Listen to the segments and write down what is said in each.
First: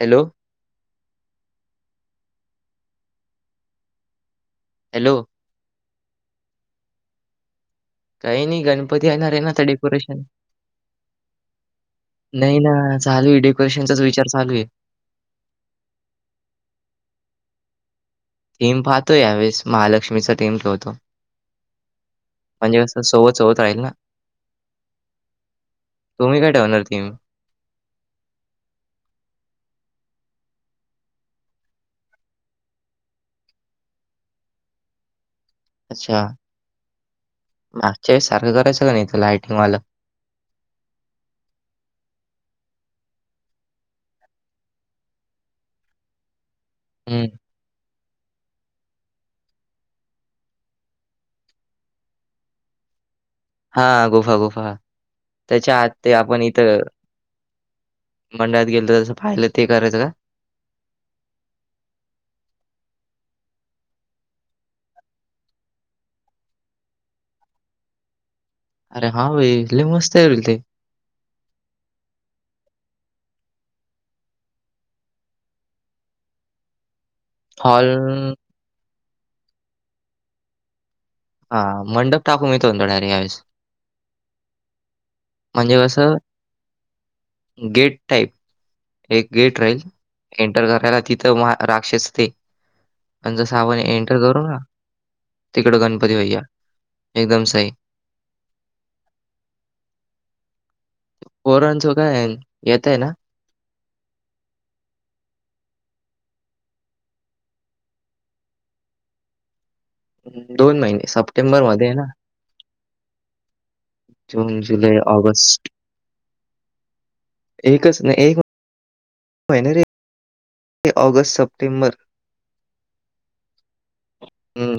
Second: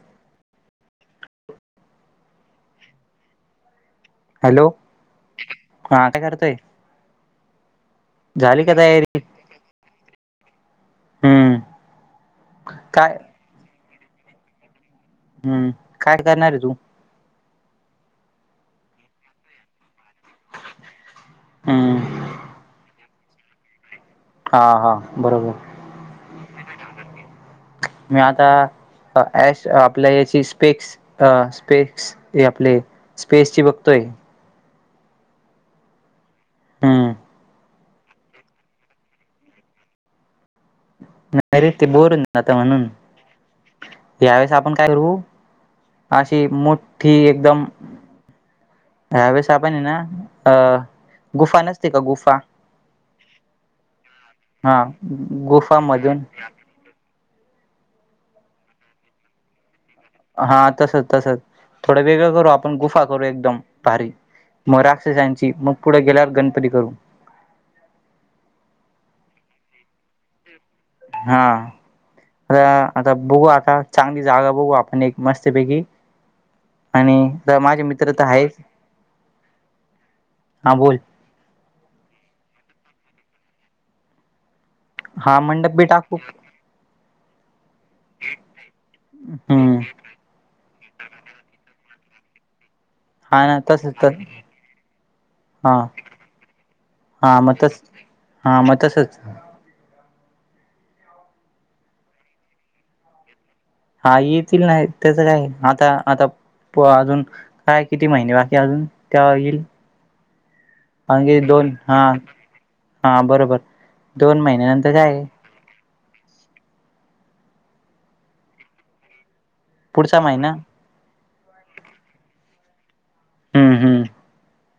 Hello hello hello hello हा काय करतोय काही नाही झाली का गणपती तयारी येणारे ना तर डेकोरेशन हम्म नाही ना काय चालूये डेकोरेशनचाच विचार चालू आहे हम्म काय करणार ये तू थीम पाहतो यावेळेस महालक्ष्मीचा थीम ठेवतो. हम्म म्हणजे कसं सोबत सोबत राहील ना हां हां बरोबर. तुम्ही काय ठेवणार थीम मी आता अ एष आपल्या याची स्पेक्स अ स्पेक्स हे आपले स्पेस ची बघतोय. अच्छा हूं मागच्या वेळेस सारखं करायचं का नायत लायटिंगवालं. नाय रे ते बोर होईल आता म्हणून यावेेळेस आपण काय करू अशी मोठ्ठी हं. एकदम ह्या वेळेस आपण हाय ना गुफा नसते का गुफा हा गुफा गुफा हा त्याच्या आत ते गुफामधून आपण इथ मंडळात गेलतो जसं पाहिलं ते करायचं का? हा तसच तसच थोडं वेगळं करू आपण गुफा करू एकदम भारी म राक्षसांची मग पुढ गेल्यावर गणपती करू. अरे हा भाई लय मस्त होईल ते हा हा आता बघू आता चांगली जागा बघू आपण एक मस्तपैकी आणि दा माझे हॉल मित्र त आहेच हा बोल हा मंडप टाकू मी त म्हणतो डायरेक्ट यावेळेस हा मंडप म्हणजे बी कस, टाकू गेट टाईप एक गेट हम्म राहील एंटर करायला तिथं म राक्षस ते आणि हा जसं ना आपण तसच तर एंटर करू ना हा तिकडं गणपती भैया हा एकदम मग सई तस हा म तसच पोरांचो काय ये येतय ना हा येतील नाहीत त्यांच काय आता आता प अजून काय किती महिने बाकी अजून तेवा येईल. दोन महि आणखी दोन हा हा बरोबर. दोन चोवीस महिन्यानंतर जुलै काय ऑगस्ट एकच न व्हय ना रे पुढचा महिना ते ऑगस्ट, सप्टेंबर हम्म हम्म हम्म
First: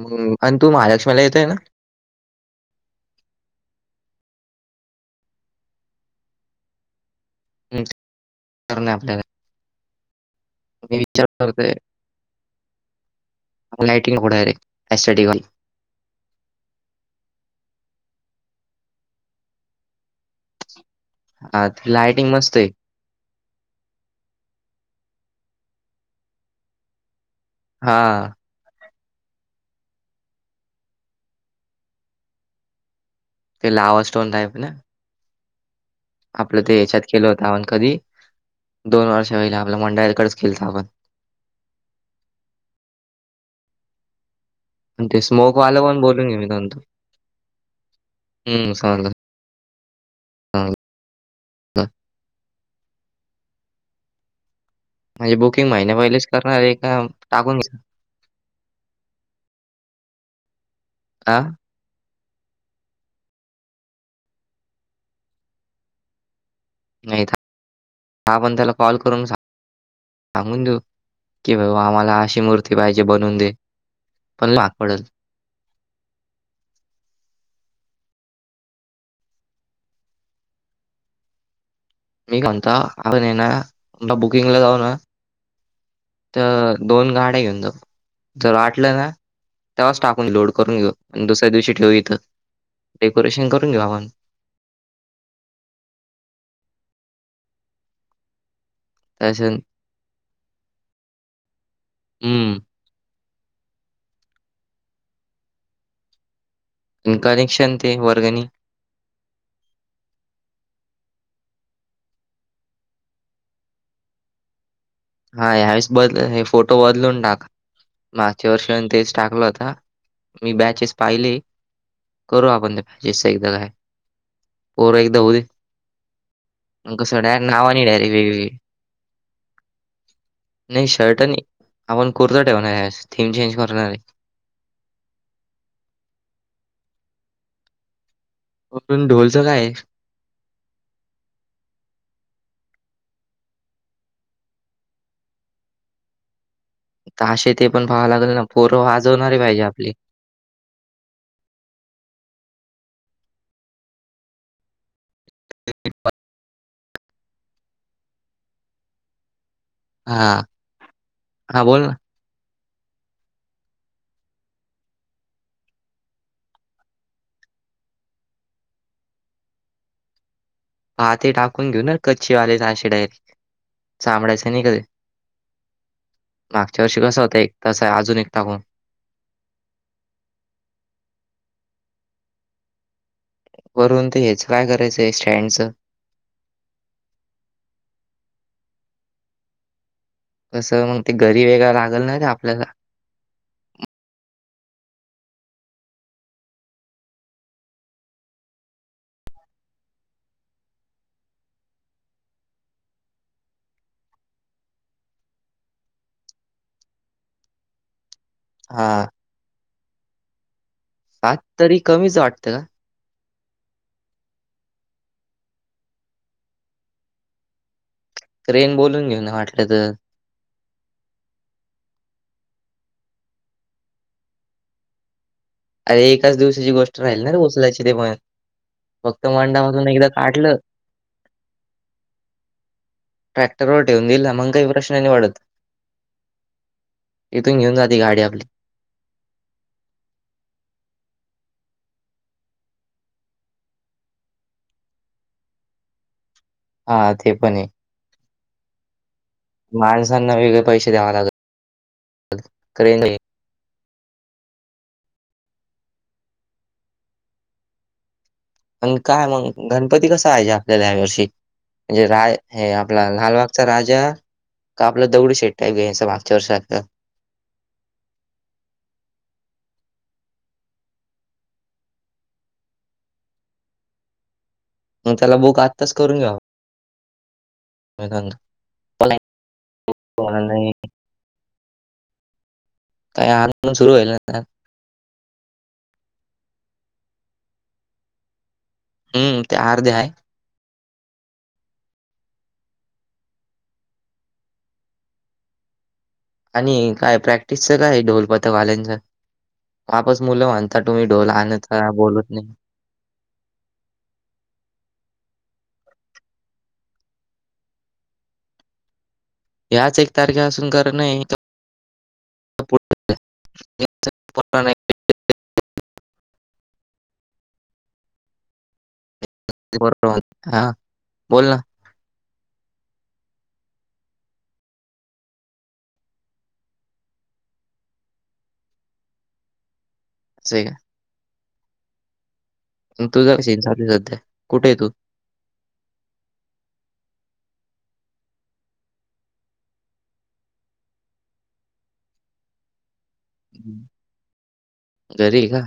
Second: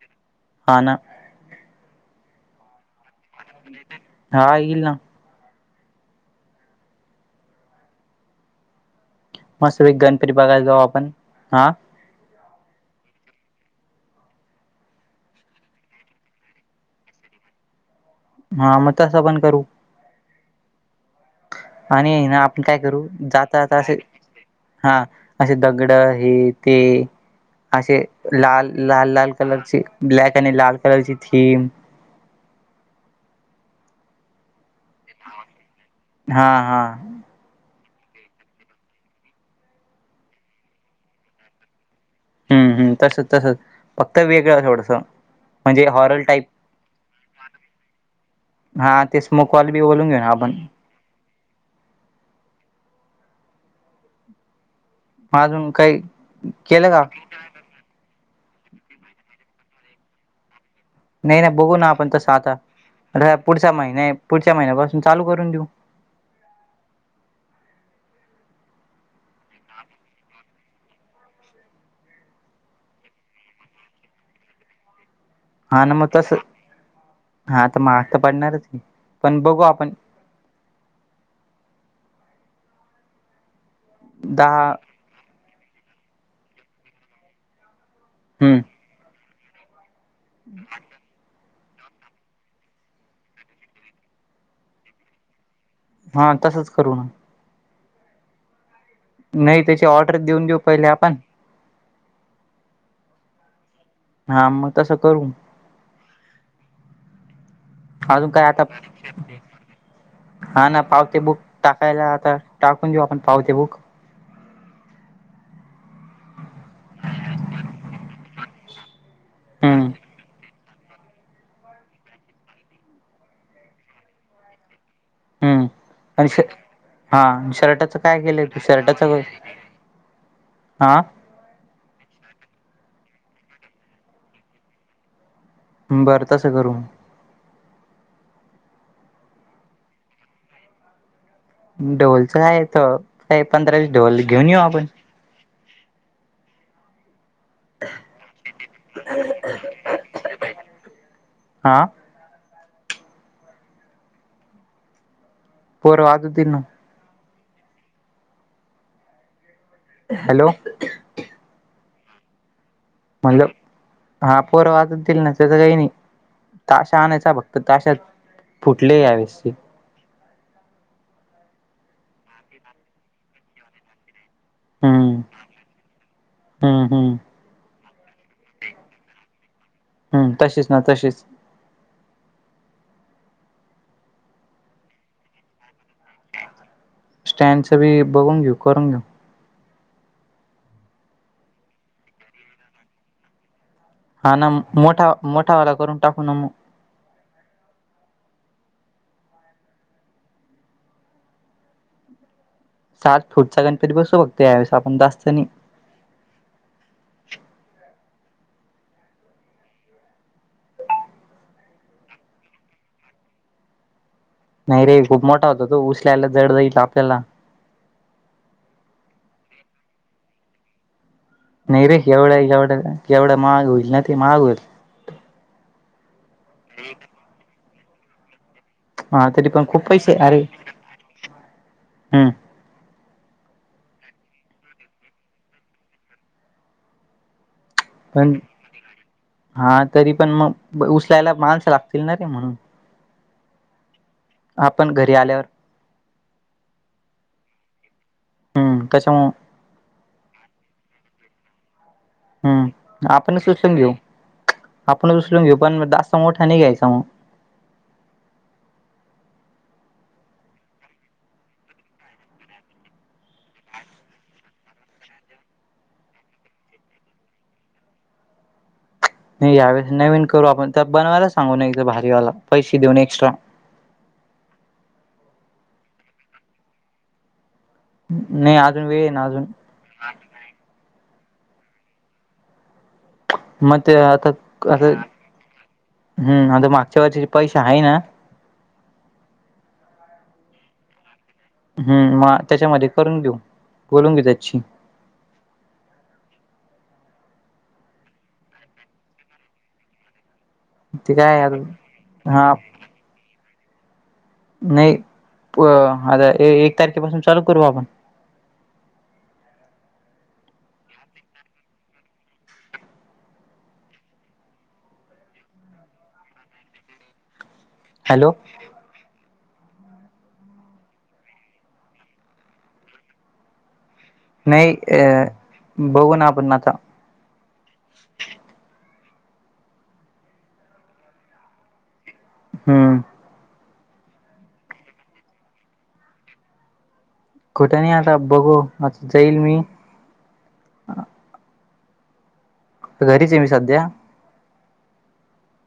मग आणि तू हा ना महालक्ष्मीला येतय ना? हा येईल ना. तेच करणे आपल्याक मासवेक गण तरी बघायला जाऊ. मी आपण विचार हा करतोय आपण लाइटी टाकू डायरेक्ट ऍसिडि वाला हा म तस पण करू हां, ती आणि ये लाइटिंग ना मस्त आपण आहे. काय करू जाता जाता असे हा असे दगड हे ते असे हां, लाल लाल लाल कलर चे ब्लॅक आणि लाल कलर ची थीम ते लावा स्टोन टाईप ना हा आपलं ते हा याच्यात केलं होतं आपण कधी दोन वर्ष होईल आपलं मंडाळाकडच केलत आपण हम्म हम्म तसच तसच फक्त वेगळं थोडं आणि ते स्मोक वालं पण बोलून घे मी नंतर हम्म सांगल बुकवाली बी बोलून घे ना आपण [unintelligible] म्हणजे बुकिंग अजून महिन्या काही पहिलेच करणार ये का टाकून घ्यायच नाही नाय हां, बघू ना आपण तस आता आणि हा पुढचा महिन्या ये पुढच्या महिन्यापासून चालू करून देऊ नायत आपण त्याला कॉल करून सांग सांगून देऊ की बाबा आम्हाला अशी मूर्ती पाहिजे बनून दे. पण महाग पडलं. हा ना म तस हा त महाग त पडणारच ये पण बघू आपण मीकाय म्हणतो आपण ये ना समजा बुकिंगला दहा जाऊ ना त दोन गाड्या घेऊन जाऊ जर हम्म वाटलं ना तेव्हाच टाकून लोड करून घेऊ अनं दुसऱ्या दिवशी ठेवू इथं डेकोरेशन करून घेऊ आपण. हा तसच करू ना. तसं नाही त्याची ऑर्डर देऊन देऊ पहिले आपण हम्म हा म तसं करू आणि करेक्शन अजून काय आता हा ना पावती बुक टाकायला आता टाकून देऊ आपण पावती बुक हा ह्यावेळेस बद हे फोटो बदलून टाक मागच्या वर्षी पण तेच टाकला होता हम्म मी बॅचेस पाहिले. करू आपण ते जे सही लग रहा पोरं एकदा होई हम्म आणि श हा आणि शर्टाच डायरेक्ट काय केलंय वेगवेगळी तू शर्टाचं नाही हा शर्ट नई आपण कुर्ता ठेवणार ह्यावेळेस थीम चेंज करू यावेळी बरं तसं करू म ओपन ढोलचं काय ये ढोलच आहेत काय पंधरा वीस ढोल घेऊन येऊ आपण. ताशे ते पण पाहाव लागल ना पोर वाजवणारे पाहिजे आपली. हा पोरं वाजवतीन नं हा, हॅलो हा बोल ना म्हणलं हा पोर वाचततील ना त्याचं काही नाही. ताशा आणायचा फक्त ताश्या फुटले यावेळेशी हा ते टाकून घेऊ ना कच्चे वाले ताशे डायर चामड्याच नाय का ते हम्म मागच्या हम्म वर्षी हम्म कस होत एक तसा अजून एक टाकू हम्म तशीच ना तशीच वरून तर हेच काय करायचंय स्टँडचं स्टँडच बी बघून घेऊ करून घेऊ. कस मग ते घरी वेगं लागल ना र आपल्याला हा ना मोठा मोठावाला करून टाकू ना मग. सात फुट चा गणपती बसू फक्त. यावेळेस आपण जास्त नाही. हा. सात तरी कमीच वाटतं का? नाही रे खूप मोठा होता तो उसलायला जड जाईल आपल्याला. तर येण बोलून घेन वाटलं तर नाही रे एवढा -एवढा -एवढा महाग होईल ना महाग होईल. अर एकाच दिवसाची गोष्ट राहील ना रे उचलायची ते पण फक्त हा तरी पण खूप मंडामधून एकदा पैसे अरे काढलं हम्म ट्रॅक्टर वर ठेऊन दिल. मग काही प्रश्न नि वाढत इथून घेऊन जात पण हा तरी पण मग उचलायला माणसं लागतील ना रे म्हणून आपण घरी आल्यावर हा ते पणेय. ह त्याच्यामुळ माझ्या संग वेगळे पैशे द्याव लागत हम् क्रेन आहे. आपणच उचलून घेऊ. आपणच उचलून घेऊ. पण जास्त मोठा नाही घ्यायचा मग आणि काय मग गणपती कसा आहे हि आपल्याला यावर्षी म्हणजे राय हे आपला लालबागचा राजा का आपलं दगडू शेेट घ्यायचं मागच्या वर्षा सारख नाही यावेेळेस नवीन करू आपण त्यात बनवायला सांगू न भारीवाला पैशे देऊन एक्स्ट्रा मग त्याला बुक आत्ताच करून घ्याव [unintelligible] नाही अजून वेळ आहे ना अजून नाही. काय आंदोलन मग सुरू ते होईल आता ना कसं? हम्म आता मागच्या वरषाचे पैशे आहे ना? हम्म ते अर्धे आहे. हम्म म त्याच्यामध्ये करून घेऊ बोलून घे त्याची आणि काय प्रॅक्टिसच काय ढोलपात वाल्यांच आपस मुलं वाध आता तुम्ही ते ढोल काय आता आणता बोलत नाही. हा नाही प आता ए -एक तारखेपासून चालू करू आपण. याच एक तारखेपासून कर नाही [unintelligible] हॅलो! [unintelligible] हा बोल ना. नाही अ बघू ना आपूण आता. असय का? हम्म. तुझा [unintelligible] कुठेय तू? कुठ नई आता बघू आता जाईल मी. घरीच आहे मी सध्या. घरीय का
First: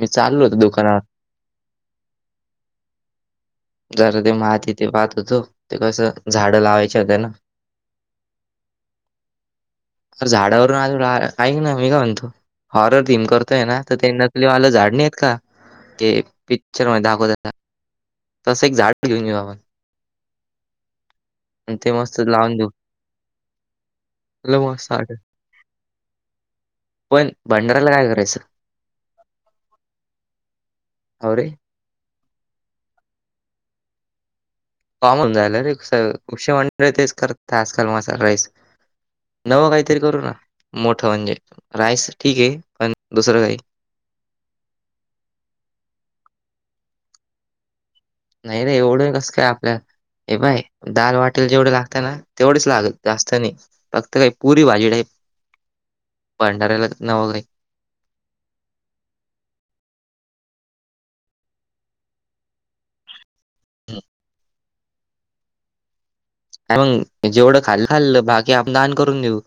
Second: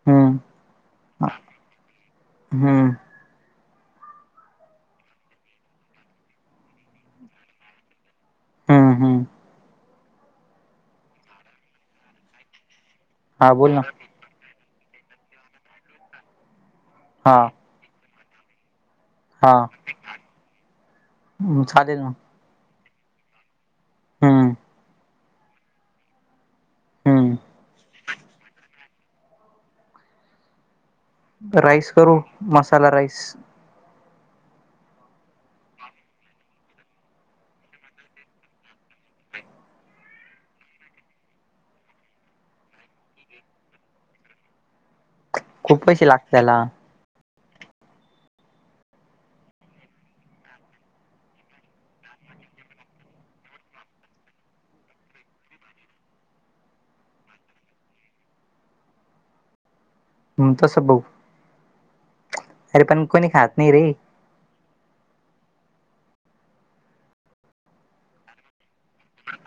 मी हम्म चाललो होतो दुकानात. हम्म. जरा ते माती ते पाहत होतो. ते कसं झाडं लावायच्या होत ना. हम्म हम्. अर झाडावरून आज ऐक ना मी का म्हणतो हॉरर थीम हा करतोय बोल ना. तर त्यांना ते वाल झाड नाही आहेत का ते पिक्चर मध्ये दाखवता हा तसा तस एक झाड ते घेऊन येऊ हा आपण, ते चालेल ना मस्त लावून देऊ. हम्म लाऊ मग साध. पण हम्म भंडाऱ्याला काय करायचं? अरे! राईस करू मसाला राईस. कॉमन झाल रे तेच [unintelligible] आजकाल मसाला राईस. नवं काहीतरी करू ना मोठं म्हणजे राईस ठीक आहे पण दुसरं काहीतरी. खूप पैसे लागतात त्याला. नाहीरे एवढं कसं काय आपल्यात. हे पहाय दाल वाटेल जेवढे लागत ना तेवढेच लागल जास्त नाही. फक्त काही पुरी भाजी टाईप आहे भांडऱ्याला नवकाही. तसं बघू अरे पण कोणी खात नाही रे. मग जेवढं खाल्लं खाल्लं भात. आपण दान करून देऊ.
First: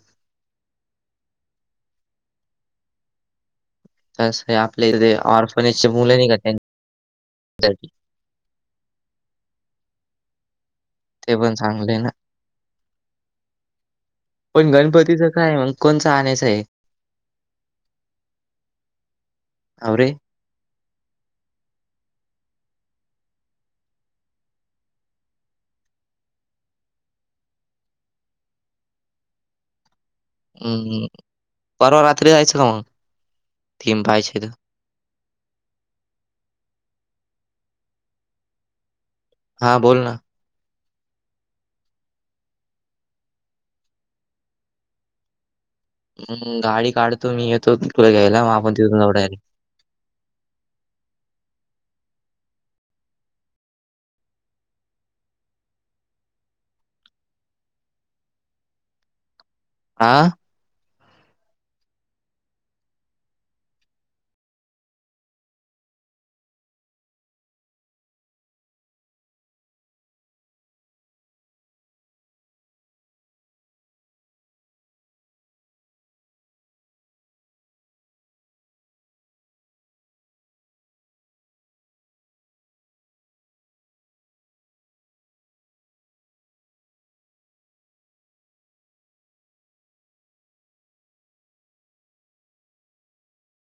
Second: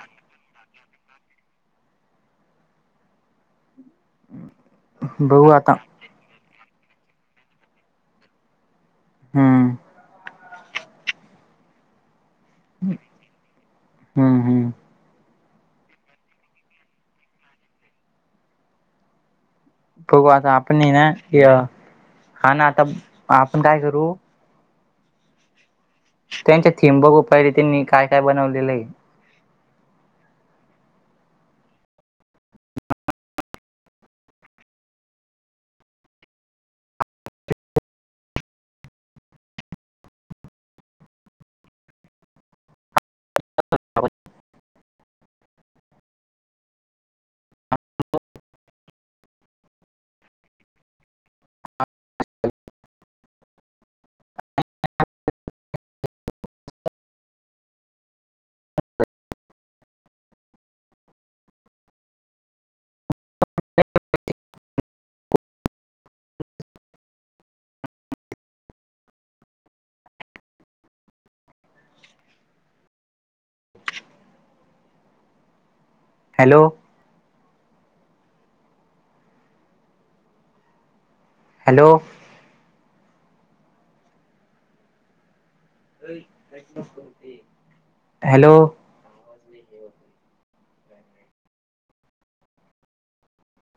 तस आपल्या इथे बघू आता ऑर्फनेजचे मुलं नाही का त्यांना. हम्म ते पण चांगलय ना हम्म हम्म पण गणपतीच काय मग कोणचं आणायचं आहे? अरे बघू आता आपण ना हा ना आता आपण काय करू त्यांच्या थीम बघू पहिले त्यांनी काय काय बनवलेलं आहे. हम्म हम्म परवा रात्री जायचं का मग थीम पहायची तर? हां बोल ना. हम्म गाडी काढतो मी येतो तुला घ्यायला मग आपण तिथून जाऊ डायरेक्ट. हां हॅलो हॅलो हॅलो